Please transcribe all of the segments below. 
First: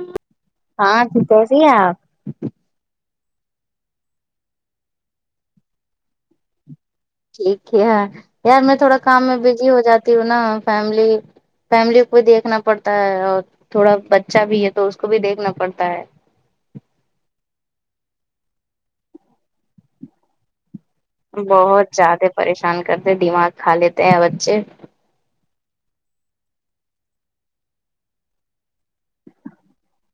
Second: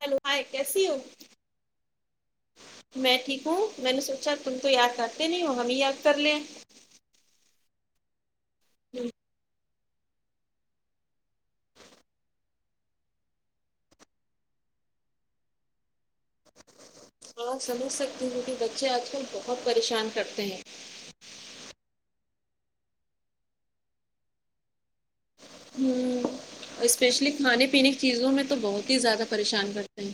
Hello hi کیسی ہوں ہاں ٹھیک کیسی ہیں آپ میں ٹھیک ہوں میں نے سوچا تم تو یاد کرتے نہیں ہو ہمیں یاد کر لیں ٹھیک ہے ہے یار میں تھوڑا ہم، کام میں بزی ہو جاتی ہوں نا فیملی فیملی کو بھی دیکھنا پڑتا ہے اور تھوڑا بچہ بھی ہے تو اس کو بھی دیکھنا پڑتا ہے آ سمجھ سکتی ہوں کہ بچے آج کل بہت پریشان کرتے ہیں بہت زیادہ پریشان کرتے دماغ کھا لیتے ہیں بچے ہمم اسپیشلی کھانے پینے کی چیزوں میں تو بہت ہی زیادہ پریشان کرتے ہیں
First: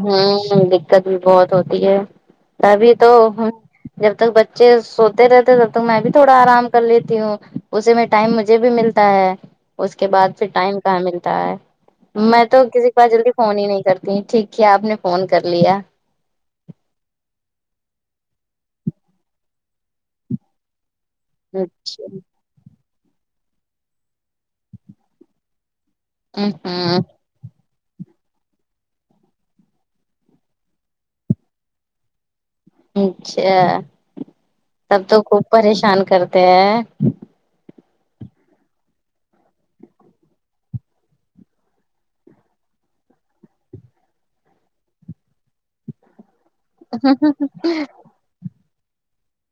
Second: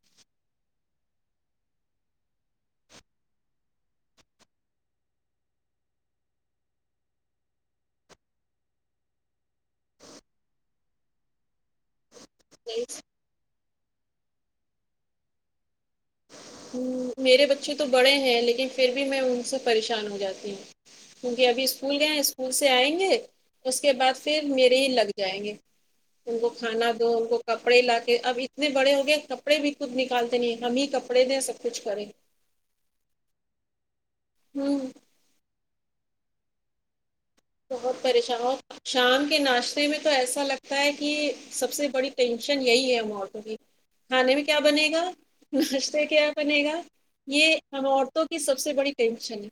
ہوں دقت بھی بہت ہوتی ہے ابھی تو جب تک بچے سوتے رہتے تب تک میں بھی تھوڑا آرام کر لیتی ہوں اسے میں ٹائم مجھے بھی مل تا ہے اس کے بعد پھر ٹائم کہاں ملتا ہے میں تو کسی کے پاس جلدی فون ہی نہیں کرتی ٹھیک ہے آپ نے فون کر لیا ہمم میرے بچے تو بڑے ہیں لیکن پھر بھی میں ان سے پریشان ہو جاتی ہوں کیونکہ ابھی اسکول اچھا گئے ہیں اسکول سے آئیں گے اس کے بعد پھر میرے ہی لگ جائیں گے ان کو ہ کھانا ہ دو ان کو کپڑے لا کے اب اتنے بڑے ہو گئے کپڑے بھی خود نکالتے نہیں ہم ہی کپ ڑے دے سب کچھ کرے اچھا ہوں تب تو خوب پریشان کرتے ہیں بہت پریشان شام کے ناشتے میں تو ایسا لگتا ہے کہ سب سے بڑی ٹینشن یہی ہے ہم عورتوں کی کھانے میں کیا بنے گا ناشتہ کیا بنے گا یہ ہم تو کی سب بڑی کئیشن ہے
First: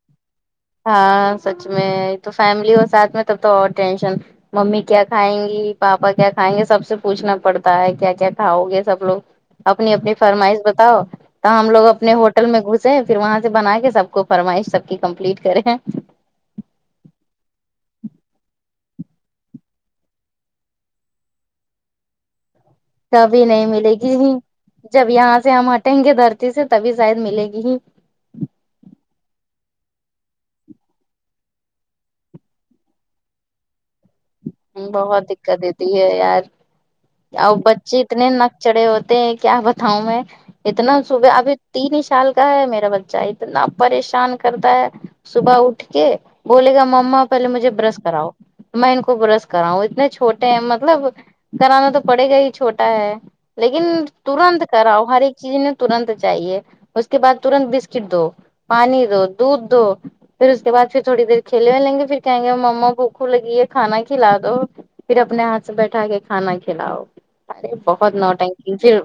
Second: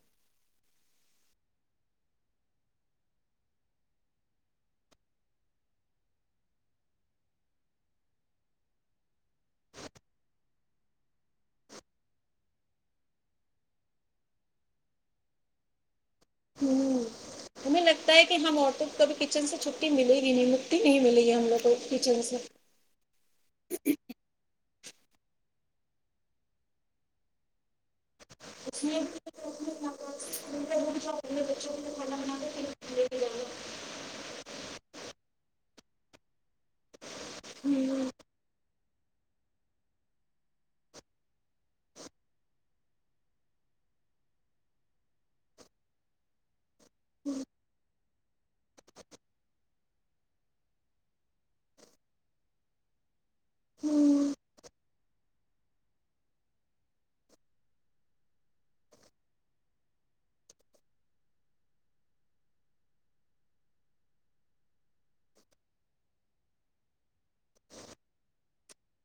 ہاں سچ میں یہ تو فیملی اور ساتھ میں تب تو اور ٹینشن ممی کیا کھائیں گی پاپا کیا کھائیں گے سب سے پوچھنا پڑتا ہے کیا کیا کھاؤ گے سب لوگ اپنی اپنی فرمائش بتاؤ تو ہم لوگ اپنے ہوٹل میں گھسے پھر وہاں سے بنا کے سب کو فرمائش سب کی کمپلیٹ کریں امم ہمیں لگتا ہے کہ ہم عورتوں کو کبھی کچن سے چھٹی ملے گی نہیں مکتی نہیں ملے گی ہم لو گو کو کچن سے کبھی نہیں ملے گی ہی جب یہاں سے ہم ہٹیں گے دھرتی سے تبھی شاید ملے گی ہی اسلیے اسکول میں بچوں کے لیے کھانا بناتے بہت دقت دیتی ہے یار آو بچے اتنے نک چڑھے ہوتے تے ہیں کیا بتاؤں میں اتنا صبح ابھی تین ہی سال کا ہے میرا بچہ اتنا پریشان کرتا ہے صبح اٹھ کے بولے گا مما پہلے مجھے برش کراؤ میں ان کو برش کراؤ اتنے چھوٹے ہیں مطلب کرانا تو پڑے گا ہی چھوٹا ہے لیکن ترنت کراؤ ہر ایک چیز نے ترنت چاہیے اس کے بعد ترنت بسکٹ دو پانی دو دودھ دو پھر اس کے بعد پھر تھوڑی دیر کھیلے ویلے گے پھر کہیں گے مما بوکھو لگی ہے کھانا کھ کھلا دو پھر اپنے ہاتھ سے بیٹھا کے کھانا کھلاؤ ارے بہت نوٹنکی پھر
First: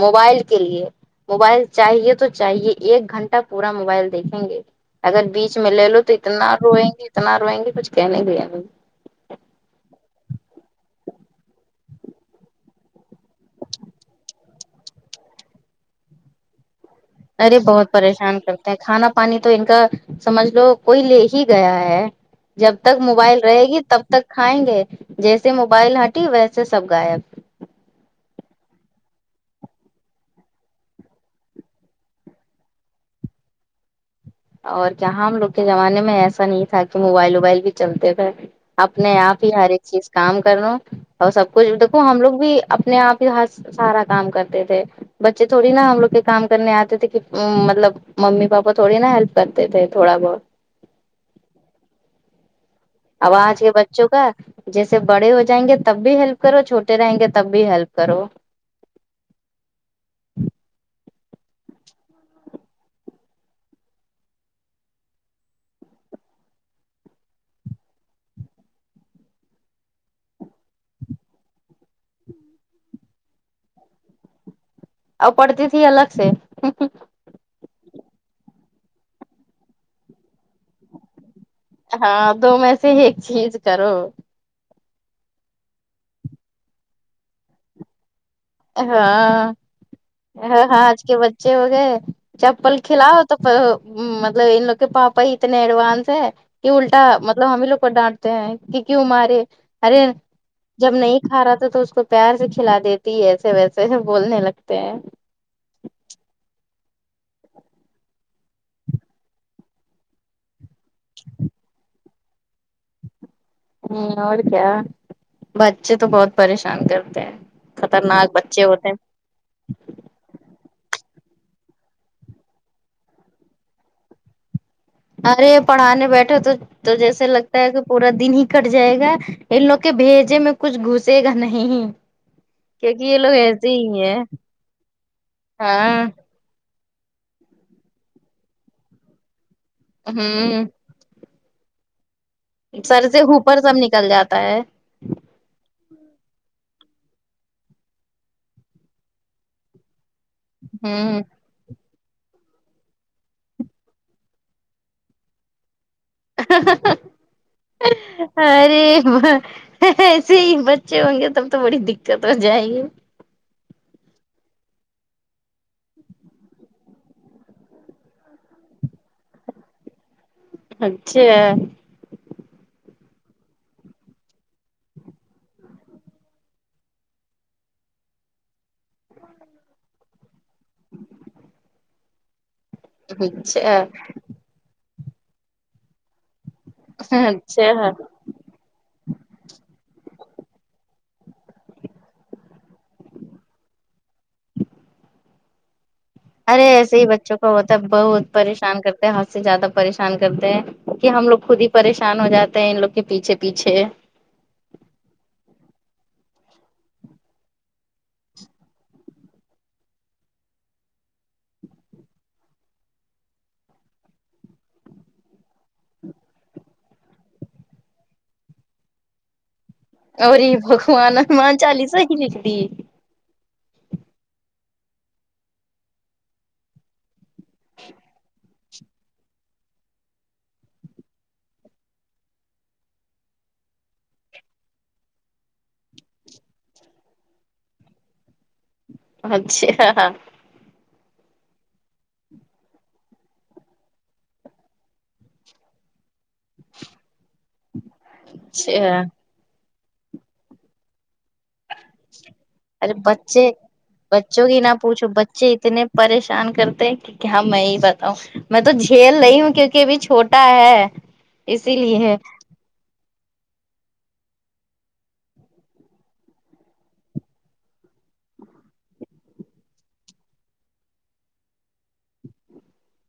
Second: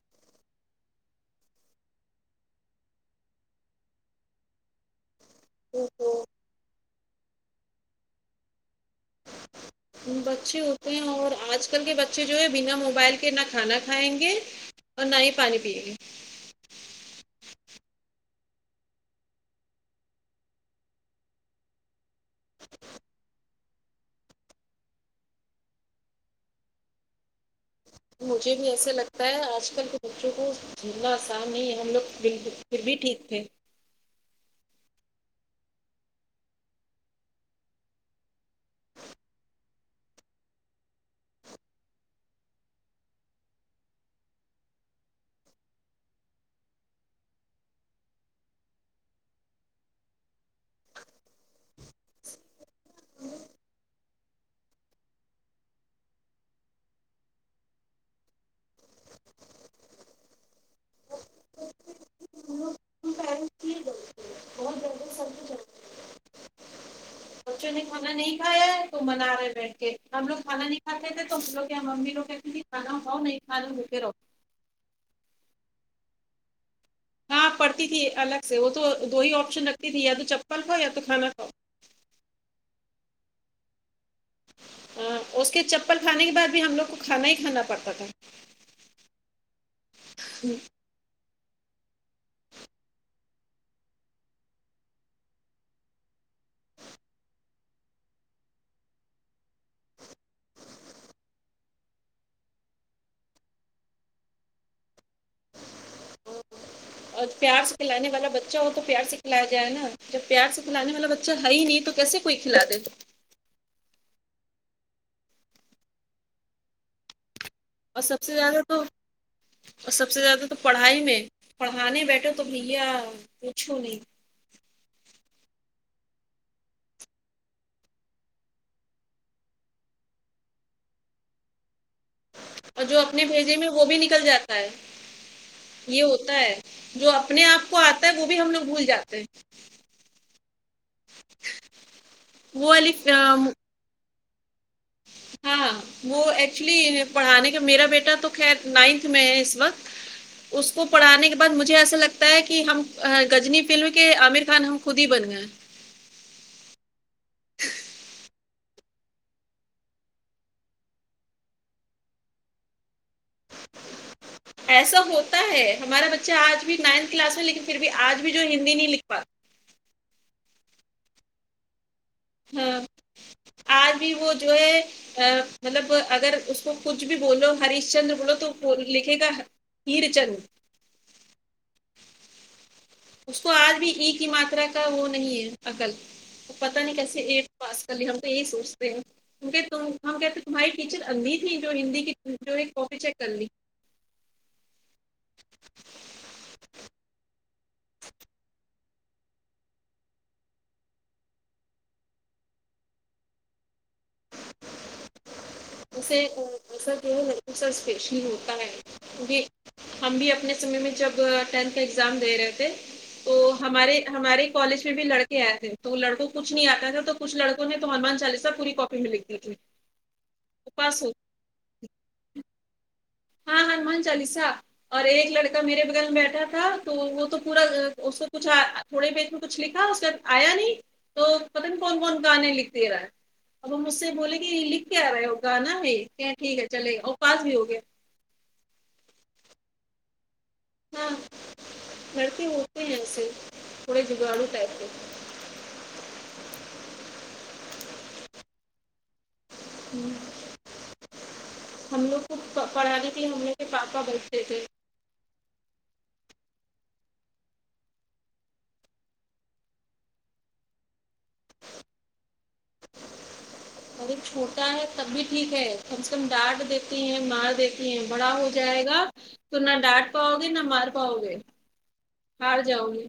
موبائل کے لیے موبائل چاہیے تو چاہیے ایک گھنٹہ پورا موبائل دیکھیں گے اگر بیچ میں لے لو تو اتنا روئیں گے اتنا روئیں گے کچھ کہنے بھی اگر بچے ہوتے ہیں اور آج کل کے بچے جو ہے بنا موبائل کے نہ کھانا کھائیں گے اور نہ ہی پانی پیے گیے ارے بہت پریشان کرتے ہیں کھانا پانی تو ان کا سمجھ لو کوئی لے ہی گیا ہے جب تک موبائل رہے گی تب تک کھائیں گے جیسے موبائل ہٹی ویسے سب گائب مجھے بھی ایسا لگتا ہے آج کل کے بچوں کو اتنا آسان نہیں ہے ہم لوگ پھر پھر بھی ٹھیک تھے اور کیا ہم لوگ کے زمانے میں ایسا نہیں تھا کہ موبائل وبائل بھی چلتے تھے اپنے آپ ہی ہر ایک چیز کام کر و اور سب کچھ دیکھو ہم لوگ بھی اپنے آپ ہی ہاتھ سارا کام کرتے تھے بچے تھوڑی نا ہم لوگ کے کام کرنے آتے تھے کہ مطلب ممی پاپا تھوڑی نا ہیلپ کرتے تھے تھوڑا بہت آواز یہ بچوں کا جیسے بڑے ہو جائیں گے تب بھی ہیلپ کرو چھوٹے رہیں گے تب بھی ہیلپ کرو پیرنٹس کی غلطی ہے بہت زیادہ سب کچھ غلط۔ بچوں نے کھانا نہیں کھا یا ہے تو منا رہا ہے بیٹھ کے ہم لو کھانا نہیں کھاتے تھے تو ہم لوگ کیا امی لوگ کہتے تھی کھانا کھاو نہیں کھایے تو بھوکے رہو آ پڑتی تھی الگ سے امم امم ہاں پڑتی تھی الگ سے وہ تو دو ہی آپشن رکھتی تھی یا تو چپل کھاؤ یا تو کھانا کھاؤ ہاں دو میں سے ایک چیز کرو ہاں اس کے چپل کھانے کے بعد بھی ہم لوگ کو کھانا ہی کھانا پڑتا تھا ہاں ہاں ہاں ہاں آج کے بچے ہو گئے ہے چپل کھلاؤ تو مطلب ان لوگ کے پاپا ہی اتنے ایڈوانس ہے کی الٹا مطلب ہم ہی لوگ کو ڈانٹتے ہیں کہ کیوں مارے ارے جب نہیں کھا رہا تھا تو اس کو پیار سے کھلا دے تی ایسے ویسے سب بولنے لگتے ہیں اور پیار سے کھلانے والا بچہ ہو تو پیار سےکھلایا جائے نا جب پیار سے کھلانے والا بچہ ہے ہی نہیں تو کیسے کوئی کھلا دے ہمم اور کیا بچے تو بہت پریشان کرتے ہیں اور سب خطرناک سے زیادہ بچے تو ہوتے ہیں اور سب سے زیادہ تو پڑھائی میں پڑھانے بیٹھے تو بھیا پوچھوں نہیں ارے پڑھانے بیٹھے تو تو جیسا لگتا ہے کہ پورا دن ہی کٹ جائے گا ان لوگ کے بھیجے میں کچھ گھسے گا نہیں اور جو کیونکہ یہ اپنے لوگ بھیجے میں ایسے وہ بھی ہی ہیں نکل جاتا ہے یہ ہاں ہوتا ہے جو اپنے آپ کو آتا ہے وہ بھی ہم لوگ بھول جاتے ہیں ھمم وہ والی سر سے آم، اوپر سب نکل جاتا ہے ہاں ہاں وہ ایکچولی پڑھانے کا میرا بیٹا تو خیر نائنتھ میں ہے اس وقت اس کو ہوں پڑھانے مجھے ایسا لگتا ہے کہ ہم ا گجنی فلم کے عامر خان ہم خود ہی بن گئے ارے ب ایسے ہی بچے ہوں گے تب تو بڑی دقت ہو جائےیں گی ایسا ہوتا ہے ہمارا بچہ آج بھی نائنتھ کلاس میں لیکن پھر بھی آج بھی جو ہندی نہیں لکھ پات اچھی ہے ہاں اج بھی وہ جو ہے ا مطلب اگر اس کو کچھ بھی بولو ہریش چندر بولو تو لکھے گا [unintelligible] اس کو آج اچھا بھی ی کی ماترا کا وہ نہیں ہے عقل پتا نہیں کیسے ایٹھ پاس اچھا کر لی ہم تو یہی سوچتے ہیں کی کہہ ت ہم کہتے تمہاری ٹیچر اندھی تھی جو ہندی کی جو ہے کاپی چیک کر لی ارے ایسے ہی بچوں کا ہوتا ہے بہت پریشان کر حد سے زیادہ پریشان کرتے ہیں کہ ہم لوگ خود ہی پریشان ہو جاتے ہیں ان لوگ کے پیچھے پیچھے اسے ایسا کہ ہے اسپیشل ہوتا ہے کیونکہ ہم بھی اپنے سمے میں جب ٹینتھ کا ایگزام دے رہے تھے تو ہمارے ہمارے کالج میں بھی لڑکے آئے تھے تو وہ لڑکوں کچھ نہیں آتا تھا تو کچھ لڑکوں نے تو ہنومان چالیس پوری کاپی میں لکھ دی تھی اوری پاس ہو بگوان ہومان چالی صحیح نکلی ہاں ہنومان چالیسا اور ایک لڑکا میرے بغل میں بیٹھا تھا تو وہ تو پورا اس تھوڑے پیج میں کچھ لکھا اس کےبعد آیا نہیں تو پتانئی کون کون گانے لکھ دے رہا ہے اب ہم اسے بولیں کہ یہ لکھ کیا آ رہے ہو گانا ہے کیا ٹھیک ہے چلے اور پاس بھی ہو گیا اچھا ہاں لڑکے ہوتے ہیں ایسے تھوڑے جگارون ٹائپ کے اچھا ہم لوگ کو ارے پڑاھنے کے لیے ہم بچے لوگ کے پاپا بیٹھتے بچوں کی تھے نہ پوچھو بچے اتنے پریشان کرتے ہیں کہ کیا میں یہ بتاؤں میں تو جھیل رہی ہوں کیونکہ ابھی چھوٹا ہے اسی لیے اگر چھوٹا ہے تب بھی ٹھیک ہے کم سے کم ڈانٹ دیتے ہے مار دیت تی ہے بڑا ہو جائے گا تو نہ ڈانٹ پاؤ گے نہ مار پاؤ گے ہار جاؤں گی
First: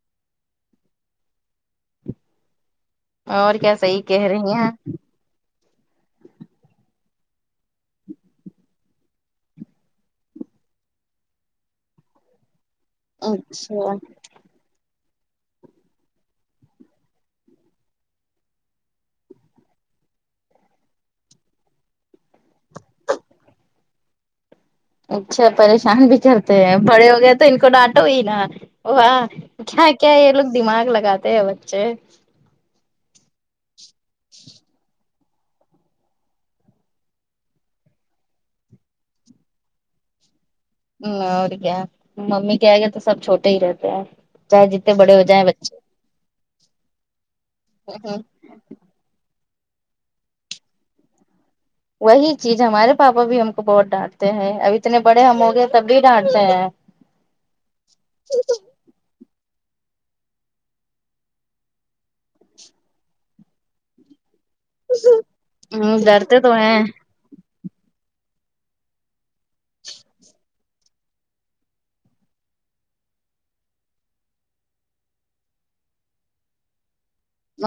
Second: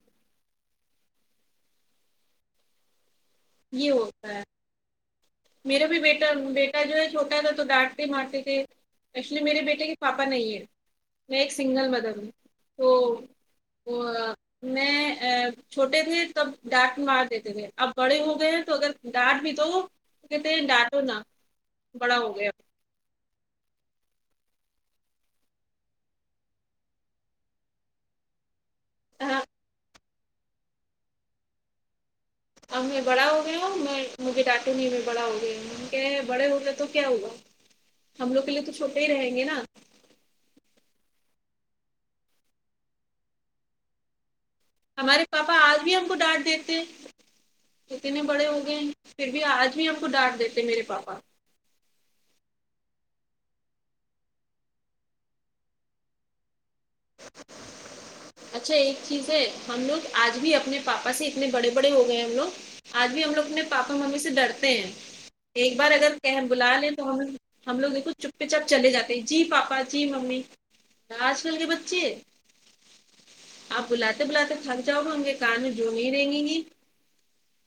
اور کیا یہ صحیح کہہ ہوتا ہے رہی ہیں میرا بھی بیٹا بیٹا جو ہے چھوٹا تھا تو ڈانٹتے مارتے تھے ایکچولی میرے بیٹے کے پاپا نہیں ہے میں ایک سنگل مدر ہوں تو اچھا و ا میں ا چھوٹے تھے تب ڈانٹ مار دیتے تھے اب بڑے ہو گئے ہیں تو اگر ڈانٹ بھی دو تو کہتے ہیں ڈانٹوں نا بڑا ہو گیا اچھا پریشان بھی کرتے ہیں بڑے ہو گئے تو ان کو ڈانٹو ہی نا وہ ہاں کیا کیا یہ لوگ دماغ لگاتے ہیں بچے اب میں بڑا ہو گیا ہوں میں مجھے ڈانٹو نہیں م بڑا ہوگیا بڑے ہوگیا تو کیا ہوا ہم لوگ کے لیے تو چھوٹے ہی رہیں گے نا اور کیا ممی کہ آگے تو سب چھوٹے ہی رہتے ہیں چاہے جتنے بڑے ہو ہمارے جائیں پاپا آج بچے بھی ہم کو ڈانٹ دیتے اتنے بڑے ہو گئے ہیں پھر بھی آج بھی ہم کو ڈانٹ دیتے میرے پاپا وہی چیز ہمارے پاپا بھی ہم کو بہت ڈانٹتے ہیں اب اتنے بڑے ہم ہو گے تب بھی ڈانٹتے ہیں اچھا ایک چیز ہے ہم لوگ آج بھی اپنے پاپا سے اتنے بڑے بڑے ہو گئے ہم لوگ آج بھی ہم لوگ اپنے پاپا ممی سے ڈرتے ہیں ایک بار ہ اگر ڈرتے کہے تو بلا ہیں لیں تو ہم ہم لوگ دیکھو چپے چاپ چلے جاتے ہیں جی پاپا جی ممی آج کل کے بچ چے آپ بلاتے بلاتے تھک جاؤ گے ان کے کان جو نہیں ریگیں گی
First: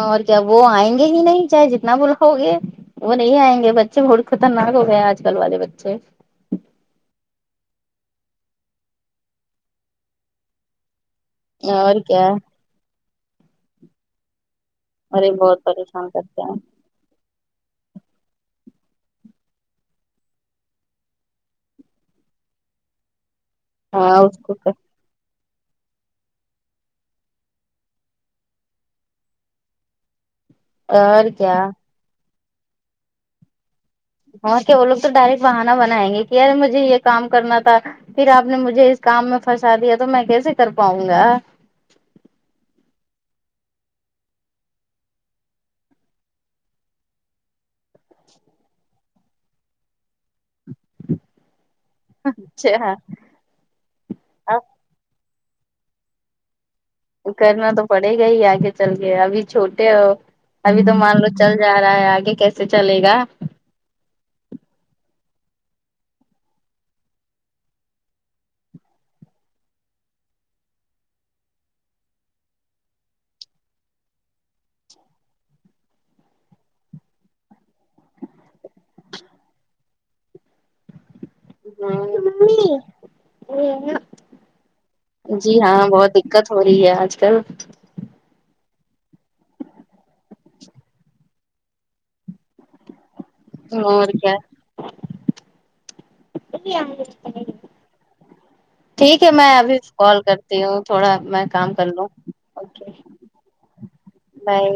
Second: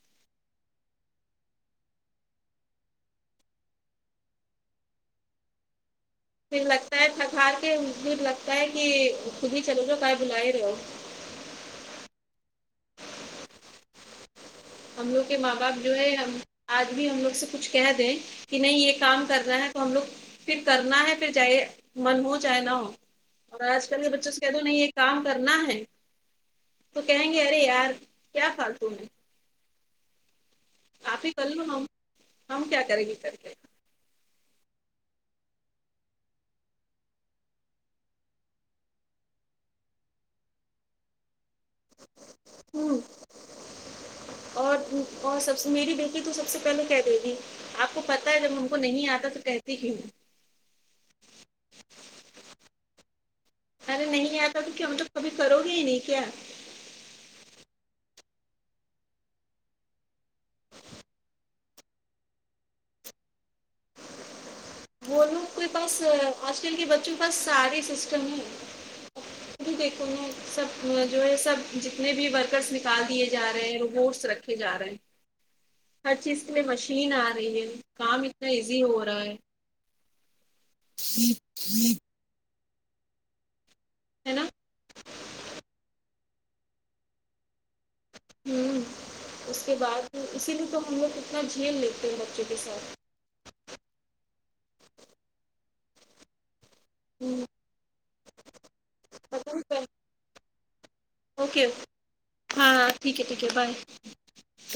اور کیا وہ آئیں گے ہی نہیں چاہے جتنا بلاؤ گے وہ نہیں آئیں گے بچے بڑے خطرناک ہو گئے آج کل والے بچے پھر لگتا ہے تھک ہار کے پھر لگتا ہے کہ خود ہی چلو جاؤ کاہے بولا رہے ہو اور کیا ہم لوگ ارے کے ماں بہت باپ جو ہے پریشان ہم کرتے ہیں آج بھی ہم لوگ سے کچھ کہ دیں کہ نہیں یہ کام کرنا ہے تو ہم لوگ پھر کرنا ہے پھر چاہیے من ہو چاہے نہ ہو اور آج کل کے ہاں بچوں اس سے کہہ کو دو نہیں ہے کام کرنا ہے تو کہیں گے ارے یار کیا فالتو میں آپ اور ہی کیا کرلو ہم ہم کیا کریں گے کر کے ہاں کیا وہ لوگ تو ڈائریکٹ بہانا بنائیں گے کہ یار مجھے یہ کام کرنا تھا پھر آپ نے مجھے اس کام میں پھنسا دیا تو میں کیسے کر پاؤں گا ہوں اور اور سب میری بیٹی تو سب سے پہلے کہہ دے گی آپ کو پتا ہے جب ان کو نہیں آتا تو کہتی کیوں ہے اچھا ارے نہیں آتا اب تو کیا مطلب کبھی کرو گے ہی نہیں کیا کرنا تو پڑے گا ہی آگے چل کے ابھی چھوٹے ہو ابھی تو مان لو چل جا رہا ہے آگے کیسے چلے گا وہ لوگ کے پاس آج کل کے بچوں کے پاس سارے سسٹم ہیں دیکھو ن سب جو ہے سب جتنے بھی ورکرس نکال دیے جا رہے ہیں روبٹس رکھے جا رہے ہیں ہر چیز کے لیے مشین آ رہی ہے کام اتنا ایزی ہو رہا ہے ہے نا جی ہاں بہت ہی دقت ہو رہی ہے آج کل امم اس کے بعد اسی لیے تو ہم لوگ اتنا جھیل لیتے ہیں بچوں کے ساتھ ہاں اور کیا ہے ٹھیک ہے میں پتہ ابھی نہیں کال کر تی ہو لیو تھوڑا میں اوکے کام کر لوں ہاں ہاں ٹھیک ہے ٹھیک ہے بائے میں